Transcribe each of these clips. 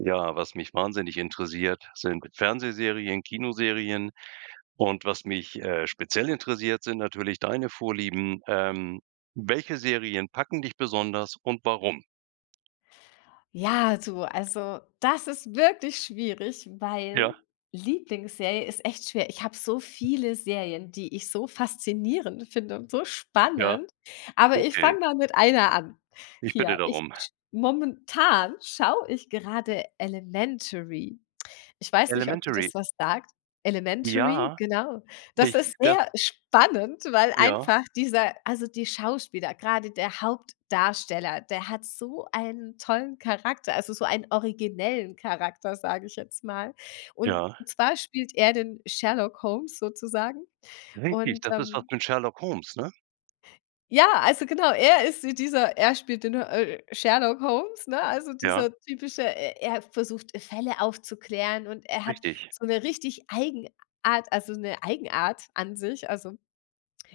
Ja, was mich wahnsinnig interessiert sind Fernsehserien, Kinoserien. Und was mich, äh, speziell interessiert, sind natürlich deine Vorlieben. Ähm, welche Serien packen dich besonders und warum? Ja, so, also, das ist wirklich schwierig, Ja. weil Lieblingsserie ist echt schwer. Ich habe so viele Serien, die ich so faszinierend finde und so Ja. spannend. Aber ich Okay. fange mal mit einer an. Ich bitte Hier, ich darum. sch momentan schaue ich gerade Elementary. Ich weiß nicht, ob dir das Elementary. was sagt. Elementary, Ja, genau das ich ist das sehr spannend, weil Ja. einfach dieser, also, die Schauspieler, grade der Hauptdarsteller, der hat so einen tollen Charakter, also, so einen originellen Charakter, sage ich jetzt mal. Und Ja. zwar spielt er den Sherlock Holmes sozusagen Richtig, und, das ist was ähm mit Sherlock Holmes, ne? ja, also, genau, er ist wie dieser er spielt den, äh, Sherlock Holmes, ne, also, Ja. dieser typische, e er versucht Fälle aufzuklären und er hat Richtig. so 'ne richtig Eigenart also, 'ne Eigenart an sich. Also,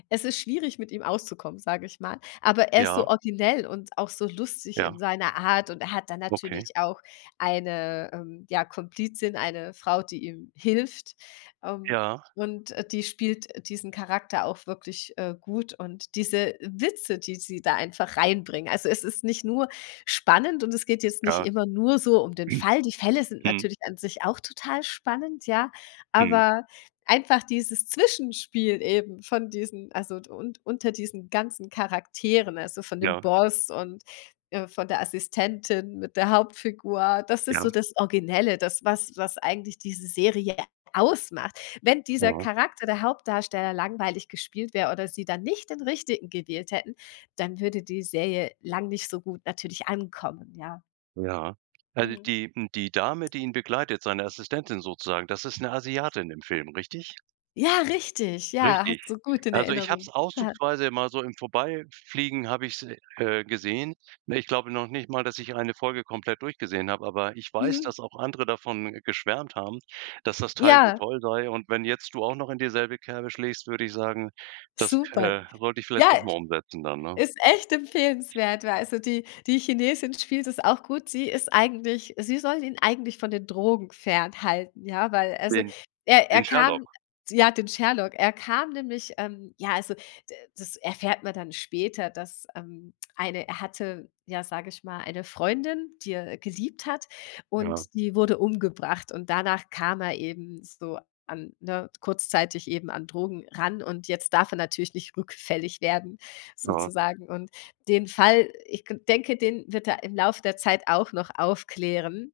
es ist schwierig mit ihm auszukommen, sage ich mal. Aber er ist so Ja. originell und auch so lustig in Ja. seiner Art und er hat dann Okay. natürlich auch eine, ähm, ja Komplizin, eine Frau, die ihm hilft, ähm, Ja. und die spielt diesen Charakter auch wirklich, äh, gut und diese Witze, die sie da einfach reinbringen. Also, es ist nicht nur spannend und es geht jetzt nicht Ja. immer nur so um den Fall. Die Fälle sind Mhm. natürlich an sich auch total spannend, ja, Mhm. aber einfach dieses Zwischenspiel eben von diesen, also und unter diesen ganzen Charakteren, also, von dem Ja. Boss und, äh, von der Assistentin mit der Hauptfigur, das ist Ja. so das Originelle, das was was eigentlich diese Serie ausmacht. Wenn dieser Mhm. Charakter, der Hauptdarsteller, langweilig gespielt wäre oder sie dann nicht den Richtigen gewählt hätten, dann würde die Serie lang nicht so gut natürlich ankommen, ja. Ja. Also, Mhm. die m die Dame, die ihn begleitet, seine Assistentin sozusagen, das ist 'ne Asiatin im Film, richtig? Ja, richtig, ja, Richtig. hast du gut in Also, ich habe Erinnerung. es [unintelligible] auszugsweise immer so im Vorbeifliegen habe ich es, äh, gesehen. Ne, ich glaube noch nicht mal, dass ich eine Folge komplett durchgesehen habe, aber ich weiß, Mhm. dass auch andere davon geschwärmt haben, dass das Teil so Ja. toll sei. Und wenn jetzt du auch noch in dieselbe Kerbe schlägst, würde ich sagen, das, Super. äh, sollte ich vielleicht Ja, doch mal umsetzen dann, ne? ist echt empfehlenswert, weil also, die die Chinesin spielt das auch gut. Sie ist eigentlich sie soll ihn eigentlich von den Drogen fernhalten, ja, weil also, Den er er den kam Sherlock? ja den Sherlock, er kam nämlich ähm, ja, also d das erfährt man dann später, dass, ähm, eine er hatte ja, sage ich mal, eine Freundin, die er geliebt hat Ja. und die wurde umgebracht und danach kam er eben so an, ne, kurzzeitig eben an Drogen ran und jetzt darf er natürlich nicht rückfällig werden Ja. sozusagen. Und den Fall, ich denke, den wird er im Lauf der Zeit auch noch aufklären.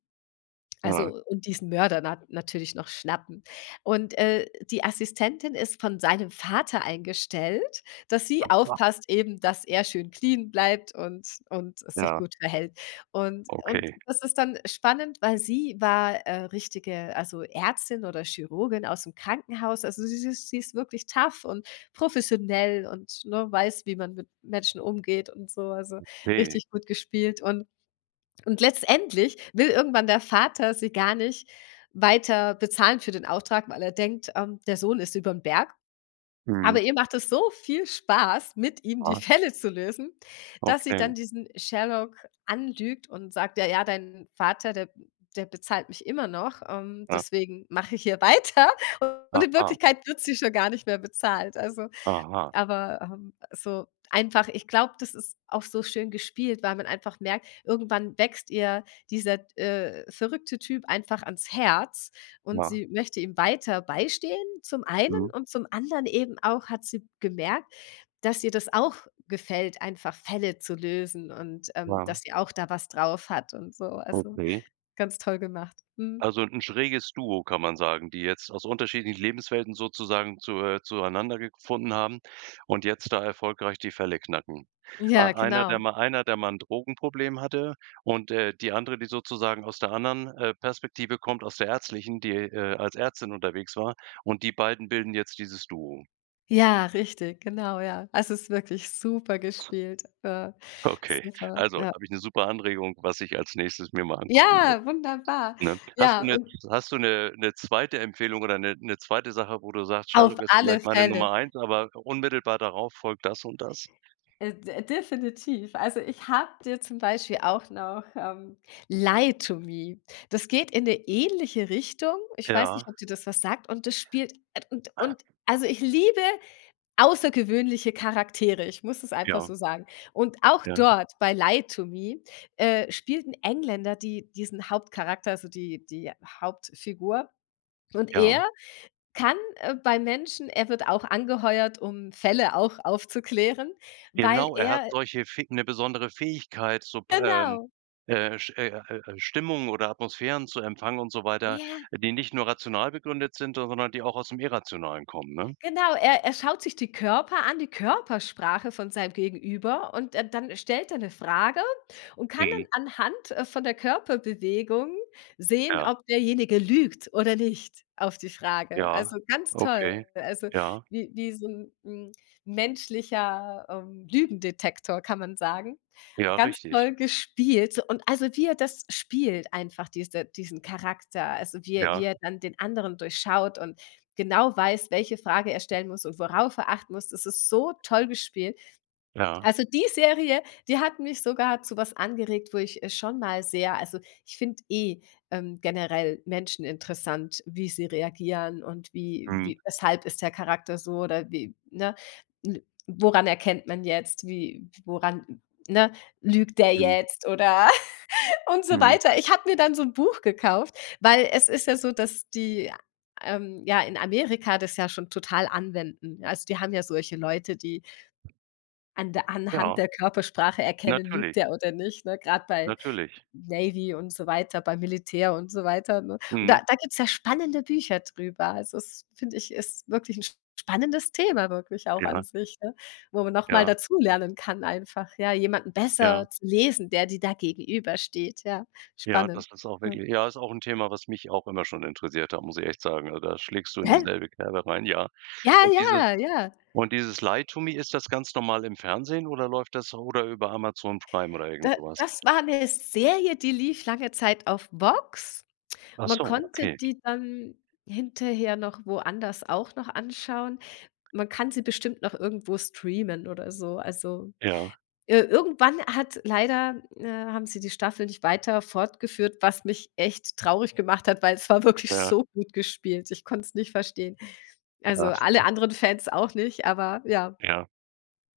Ja. Also und diesen Mörder na natürlich noch schnappen. Und, äh, die Assistentin ist von seinem Vater eingestellt, dass sie aufpasst eben, dass er schön clean bleibt und und es sich Ja. gut verhält. Und und Okay. das ist dann spannend, weil sie war, äh, richtige also Ärztin oder Chirurgin ausm Krankenhaus. Also, sie sie sie ist wirklich tough und professionell und, ne, weiß, wie man mit Menschen umgeht und so. Also, Okay. richtig gut gespielt und und letztendlich will irgendwann der Vater sie gar nicht weiter bezahlen für den Auftrag, weil er denkt, ähm, der Sohn ist überm Berg. Mhm. Aber ihr macht es so viel Spaß mit ihm die Ja. Fälle zu lösen, dass sie dann Okay. diesen Sherlock anlügt und sagt: „Ja, ja dein Vater, der der bezahlt mich immer noch, ähm, Ja. deswegen mache ich hier weiter“ und in Aha. Wirklichkeit wird sie schon gar nicht mehr bezahlt. Also Aha. aber, ähm, so einfach ich glaube, das ist auch so schön gespielt, weil man einfach merkt irgendwann wächst ihr dieser d äh, verrückte Typ einfach ans Herz und Ja. sie möchte ihm weiter beistehen zum einen Mhm. und zum anderen eben auch hat sie gemerkt, dass ihr das auch gefällt einfach Fälle zu lösen und, ähm, Ja. dass sie auch da was drauf hat und so, also, Okay. ganz toll gemacht. Mhm. Also 'n schräges Duo, kann man sagen, die jetzt aus unterschiedlichen Lebenswelten sozusagen zu äh, zueinandergefunden haben und jetzt da erfolgreich die Fälle knacken. Ja, Ei einer genau. der mal einer der mal 'n Drogenproblem hatte und, äh, die andere, die sozusagen aus der anderen, äh, Perspektive kommt, aus der ärztlichen die, äh, als Ärztin unterwegs war und die beiden bilden jetzt dieses Duo. Ja, richtig, genau, ja. Es ist wirklich super gespielt, äh, Okay. super, Also, ja. habe ich 'ne super Anregung, was ich als Nächstes mir mal angucken muss, Ja, wunderbar. ne? Hast du Ja, 'ne und hast du 'ne 'ne 2. Empfehlung oder 'ne 'ne 2. Sache, wo du sagst: Auf „‚Sherlock‘ ist alle vielleicht meine Fälle. Nummer 1 aber unmittelbar darauf folgt das und das?" Äh, d definitiv. Also, ich habe dir zum Beispiel auch noch ähm, „Lie to Me“. Das geht in 'ne ähnliche Richtung. Ich weiß nicht, Ja. ob dir das was sagt und das spielt at und und also ich liebe außergewöhnliche Charaktere. Ich muss es einfach so Ja. sagen. Und auch Ja. dort, bei „Lie to Me“, äh, spielt 'n Engländer die diesen Hauptcharakter, also die die Hauptfigur und Ja. er kann, äh, bei Menschen er wird auch angeheuert, um Fälle auch aufzuklären, weil Genau, er hat er solche Fäg 'ne besondere Fähigkeit, so p ähm, Genau. äh, Sch äh, äh, Stimmungen oder Atmosphären zu empfangen und so weiter, Ja. die nicht nur rational begründet sind, sondern die auch aus dem Irrationalen kommen, ne? Genau, er er schaut sich die Körper an die Körpersprache von seinem Gegenüber und, äh, dann stellt er 'ne Frage und kann Mhm. dann anhand, äh, von der Körperbewegung sehen, Ja. ob derjenige lügt oder nicht, auf die Frage. Also, Ja, ganz toll, okay, also, ja. wie wie so 'n, ähm, menschlicher, ähm, Lügendetektor kann man sagen. Ja, Ganz richtig. toll gespielt und also, wie er das spielt einfach, diese diesen Charakter, also, wie er wie Ja. er dann den anderen durchschaut und genau weiß, welche Frage er stellen muss und worauf er achten muss. Das ist so toll gespielt. Ja. Also die Serie, die hat mich sogar zu was angeregt, wo ich, äh, schon mal sehr also, ich finde eh, ähm, generell Menschen interessant, wie sie reagieren und wie Mhm. wie weshalb ist der Charakter so oder wie ne? N woran erkennt man jetzt wie woran ne? Lügt der Mhm. jetzt oder und so Mhm. weiter. Ich habe mir dann so 'n Buch gekauft, weil es ist ja so, dass die, ähm, ja in Amerika das ja schon total anwenden. Also, die haben ja solche Leute, die an der anhand Ja. der Körpersprache erkennen, lügt Natürlich. der oder nicht, ne? Grade bei Natürlich. Navy und so weiter. Beim Militär und so weiter, ne? Und Mhm. da da gibt's ja spannende Bücher drüber. Also, das finde ich ist wirklich 'n sp spannendes Thema wirklich auch an Ja. sich, ne, wo man noch mal Ja. dazulernen kann einfach, ja, jemanden Ja. besser zu lesen, der dir da gegenübersteht, ja, Ja, spannend, das ist auch ja. wirklich ja, ist auch 'n Thema, was mich auch immer schon interessiert hat, muss ich echt sagen. Ah, da schlägst du in Hä? dieselbe Kerbe rein, ja. Ja, Und diese ja, ja. und dieses „Lie to Me“, ist das ganz normal im Fernsehen oder läuft das oder über Amazon Prime oder irgend Da so was? das war 'ne Serie, die lief lange Zeit auf VOX. Man Achso, konnte okay. die dann hinterher noch woanders auch noch anschauen. Man kann sie bestimmt noch irgendwo streamen oder so. Also, Ja. ir irgendwann hat leider äh, haben sie die Staffel nicht weiter fortgeführt, was mich echt traurig gemacht hat, weil es war wirklich Ja. so gut gespielt. Ich konnte es nicht verstehen. Da Also, has alle anderen Fans auch nicht, aber ja. Ja.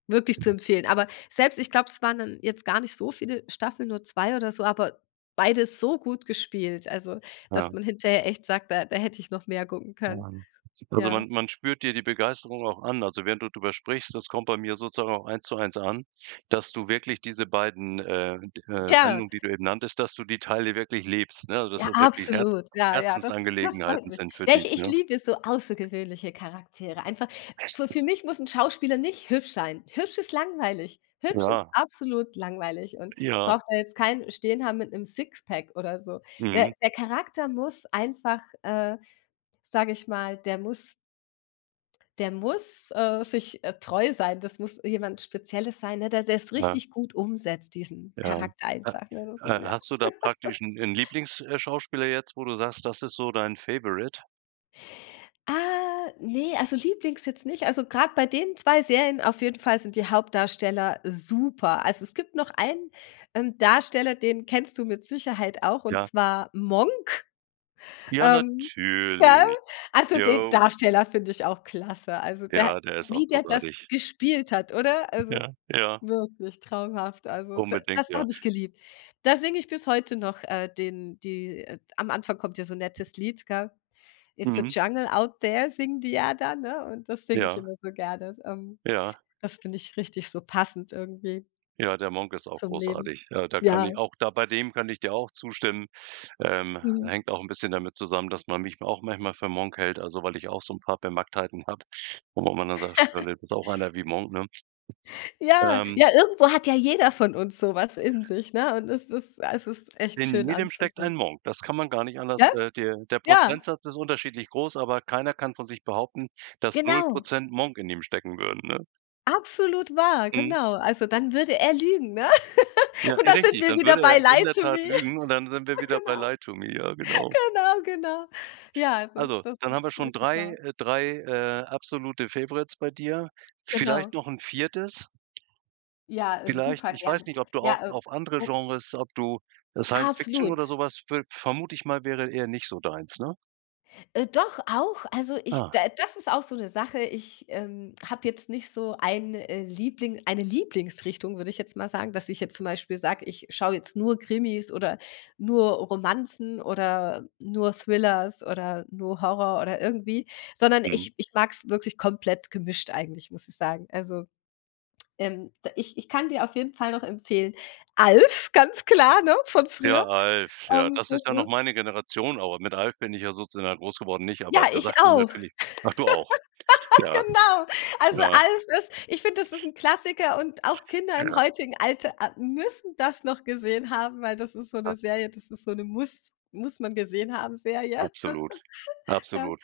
Wirklich zu empfehlen. Aber selbst ich glaube, es waren dann jetzt gar nicht so viele Staffeln, nur 2 oder so, aber beide so gut gespielt, also Ja. dass man hinterher echt sagt: „Da da hätte ich noch mehr gucken können." [unintelligible] Also Ja. man man spürt dir die Begeisterung auch an. Also, während du drüber sprichst, das kommt bei mir sozusagen auch eins zu eins an, dass du wirklich diese beiden, äh, d äh, Ja. Sendungen, die du eben nanntest, dass du die Teile wirklich lebst, ne, dass Ja, das wirklich Herz absolut. Ja, ja, das das freut Herzensangelegenheiten mich. sind für Ja, dich, ich ich ne? liebe so außergewöhnliche Charaktere. Einfach fü für Bestens. mich muss 'n Schauspieler nicht hübsch sein. Hübsch ist langweilig, hübsch ist Ja. absolut langweilig und Ja. braucht da jetzt keinen stehen haben mit 'nem Sixpack oder so. Mhm. Der der Charakter muss einfach äh, sage ich mal, der muss der muss, äh, sich, äh, treu sein. Das muss jemand Spezielles sein, ne, der der's Ja. richtig gut umsetzt, diesen Ja, Charakter äh, einfach, ne, so, äh, ja. hast du da praktisch 'n 'n Lieblings äh, Schauspieler jetzt, wo du sagst, das ist so dein Favourite Ah, ne, also, lieblings jetzt nicht also, grad bei den 2 Serien auf jeden Fall sind die Hauptdarsteller super. Also, es gibt noch einen, ähm, Darsteller, den kennst du mit Sicherheit auch und Ja. zwar „Monk“, Ja, ähm, [unintelligible] natürlich. also, den Jo. Darsteller finde ich auch klasse. Also, der Ja, der ist auch wie der das großartig. gespielt hat oder? Also, Ja. Ja. wirklich traumhaft. Also, d Unbedingt, das ja. habe ich geliebt. Da singe ich bis heute noch, äh, den die, äh am Anfang kommt ja so nettes Lied, gell? "Its a Mhm. jungle out there" singen die ja dann, ne? Und das singe ich Ja. immer so gerne. Ähm, Ja. das finde ich richtig so passend irgendwie. Ja, der „Monk“ ist auch Zum Leben. großartig. Ja, da kann Ja. ich auch da bei dem kann ich dir auch zustimmen. Ähm, Mhm. hängt auch 'n bisschen damit zusammen, dass man mich auch manchmal für „Monk“ hält, also, weil ich auch so 'n paar Bemacktheiten habe, wo man dann sagt, das ist [unintelligible] einer wie „Monk“, ne? Ja, Ähm ja, irgendwo hat ja jeder von uns so was in sich, ne? Und es ist es ist echt In schön jedem steckt ein anzusehen. Monk. Das kann man gar nicht anders Gell? äh, der der Ja. Prozentsatz ist unterschiedlich groß, aber keiner kann von sich behaupten, dass null Genau. Prozent Monk in ihm stecken würden, ne? Absolut wahr, Mhm. genau. Also, dann würde er lügen, ne? Ja, Und da sind richtig, wir dann wieder würde er bei ja in „Lie der To Tat Me“. lügen und dann sind wir Ja, wieder bei genau. „Lie To Me“. Ja, genau. Genau, genau. Ja, es Also, ist das dann haben wir ist schon wirklich 3, wahr. äh, 3, äh, absolute Favorites bei dir. Vielleicht Genau. noch 'n 4.? Ja, äh, Vielleicht super ich weiß gerne. nicht, ob du auch Ja, äh, auf andere o Genres ob du, äh, Science Fiction oder Absolut. sowas viel vermute ich mal wäre eher nicht so deins, ne? Äh, doch auch, also, ich d Ah. das ist auch so 'ne Sache, ich, ähm, habe jetzt nicht so ein, äh, Liebling eine Lieblingsrichtung würde ich jetzt mal sagen, dass ich jetzt zum Beispiel sage: „Ich schaue jetzt nur Krimis oder nur Romanzen oder nur Thrillers oder nur Horror oder irgendwie“, sondern Mhm. ich ich mag's wirklich komplett gemischt eigentlich muss ich sagen. Also, ähm, ich ich kann dir auf jeden Fall noch empfehlen, „Alf“, ganz klar, ne? Von Ja, früher, „Alf“. Ja, ähm, das ist das ja noch ist meine Generation aber, mit „Alf“ bin ich ja sozusagen groß geworden, nicht? Ja, Aber der ich sagt mir auch. natürlich ach du auch. Ja. Genau. Also, Ja. „Alf“ ist ich finde, das ist 'n Klassiker und auch Kinder im Ja. heutigen Alter a müssen das noch gesehen haben, weil das ist so 'ne Ja. Serie, das ist so 'ne muss muss man gesehen haben Serie. Absolut, Ja. absolut.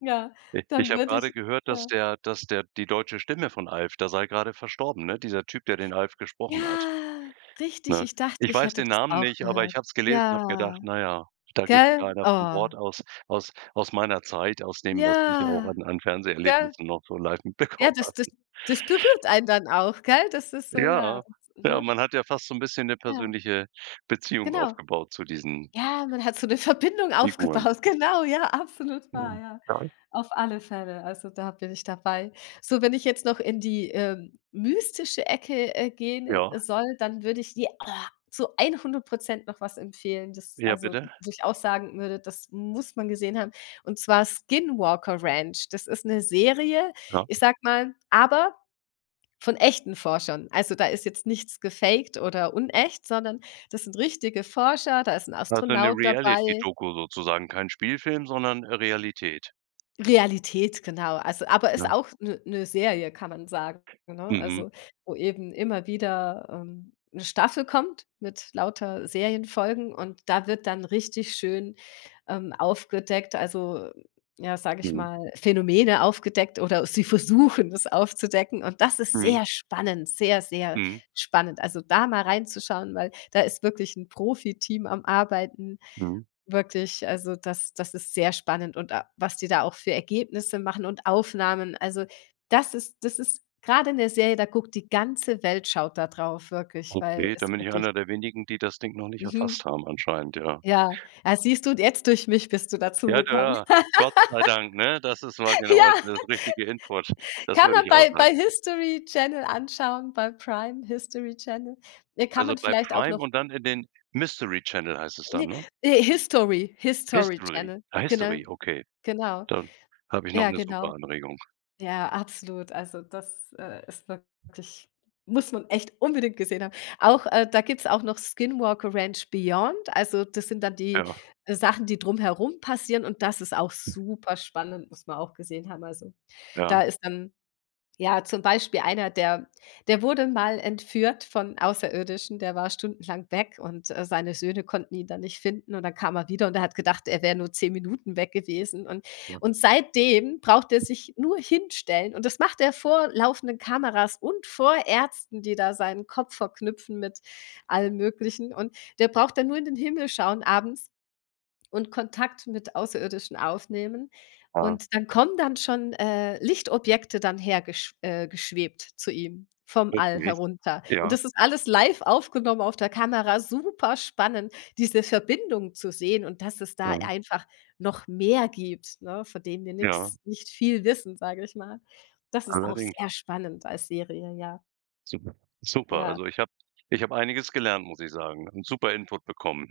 Ja, Ich ich dann habe würde gerade ich, gehört, dass ja der dass der die deutsche Stimme von „Alf“, der sei gerade verstorben, ne? Dieser Typ, der den „Alf“ gesprochen hat, Ja, richtig, ne? ich dachte, Ich ich weiß hätte den das Namen auch nicht, aber ich gehört. hab's gelesen und habe gedacht: Ja, „Na ja, da geht gell? wieder einer von Oh. Bord aus aus aus meiner Zeit, aus dem, was ich auch Ja, an an gell? Fernseherlebnissen noch so live Ja, mitbekommen das habe“ das das berührt einen dann auch, gell? Das ist so, ja,, Ja. [unintelligible] Ja, ne? man hat ja fast so 'n bisschen 'ne Ja. persönliche Beziehung Genau. aufgebaut zu diesen Ja, man hat so 'ne Verbindung Figuren. aufgebaut. Genau, ja, absolut wahr, ja. [unintelligible] Auf alle Fälle. Also, da bin ich dabei. So, wenn ich jetzt noch in die, ähm, mystische Ecke, äh, gehen, äh, Ja. soll, dann würde ich dir, oh zu 100 % noch was empfehlen. Das Ja also, bitte. wo ich auch sagen würde, das muss man gesehen haben und zwar „Skinwalker Ranch“. Das ist 'ne Serie, Ja. ich sage mal aber von echten Forschern. Also, da ist jetzt nichts gefakt oder unecht, sondern das sind richtige Forscher, da ist 'n Also, 'ne Astronaut dabei Reality-Doku sozusagen, kein Spielfilm, sondern Realität. Realität genau, also aber ist Ja. auch 'ne 'ne Serie kann man sagen, ne? Mhm. Also, wo eben immer wieder, ähm, 'ne Staffel kommt mit lauter Serienfolgen und da wird dann richtig schön, ähm, aufgedeckt also, ja sage ich Ja. mal Phänomene aufgedeckt oder sie versuchen es aufzudecken und das ist Mhm. sehr spannend sehr, sehr Mhm. spannend. Also, da mal reinzuschauen weil da ist wirklich 'n Profiteam am Arbeiten Mhm. wirklich, also, das das ist sehr spannend und a was die da auch für Ergebnisse machen und Aufnahmen. Also, das ist das ist grade in der Serie, da guckt die ganze Welt schaut da drauf wirklich, weil Okay, es dann bin ich wirklich einer der wenigen, die das Ding noch nicht Mhm. erfasst haben anscheinend, ja. Ja. Ah, siehst du und jetzt durch mich bist du Ja, dazugekommen. da Gott sei Dank, ne? Das ist mal genau, Ja. also, das richtige Input, das Kann würde man ich auch bei sagen. bei HISTORY Channel anschauen, bei Prime HISTORY Channel. Äh, kann Also, man bei vielleicht auch noch Prime und dann in den Mystery Channel heißt es dann, Ne. ne? Äh, HISTORY HISTORY HISTORY? Channel, Ah, genau. HISTORY. Okay. Genau. Dann habe ich noch Ja, 'ne genau. super Anregung. Ja, absolut. Also, das, äh, ist wirklich muss man echt unbedingt gesehen haben. Auch, äh da gibt's auch noch „Skinwalker Ranch Beyond“. Also, das sind dann die, Ja. äh, Sachen, die drumherum passieren und das ist auch superspannend, muss man auch gesehen haben. Also, da Ja. ist dann, ja zum Beispiel einer, der der wurde mal entführt von Außerirdischen, der war stundenlang weg und, äh, seine Söhne konnten ihn dann nicht finden und dann kam er wieder und er hat gedacht, er wär nur 10 Minuten weg gewesen und Ja. und seitdem braucht er sich nur hinstellen und das macht er vor laufenden Kameras und vor Ärzten, die da seinen Kopf verknüpfen mit allem Möglichen und der braucht dann nur in den Himmel schauen abends und Kontakt mit Außerirdischen aufnehmen Ja. und dann kommen dann schon, äh, Lichtobjekte dann hergesch äh, geschwebt zu ihm vom All Richtig. herunter und Ja. das ist alles live aufgenommen auf der Kamera. Superspannend diese Verbindung zu sehen und dass es da Ja. einfach noch mehr gibt, ne? Von dem wir Ja. nix nicht viel wissen, sage ich mal. Das ist auch Allerdings. sehr spannend als Serie, ja. Super super. Ja. Also, ich habe ich habe einiges gelernt, muss ich sagen. Und super Input bekommen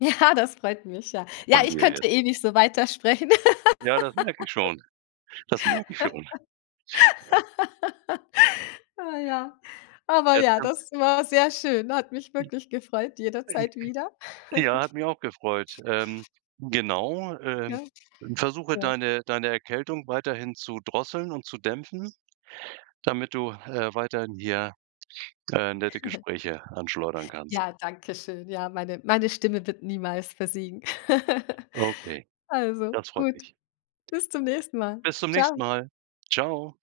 Ja, das freut mich, ja. Ja, von ich dir jetzt. könnte ewig so weitersprechen. Ja, das merke ich schon. Das merke schon. Ah, ja. Aber Jetzt ja, kannst das war sehr schön. Hat mich wirklich gefreut, jederzeit wieder. [unintelligible] .Ja, hat mich auch gefreut. Ähm, genau. Äh, Gell, versuche ja. deine deine Erkältung weiterhin zu drosseln und zu dämpfen, damit du, äh, weiterhin hier, äh, nette Gespräche anschleudern kannst. Ja, Dankeschön, ja meine meine Stimme wird niemals versiegen. Okay, Also, das freut gut, mich. bis zum nächsten Mal. Bis zum nächsten Tschau. Mal. Tschau.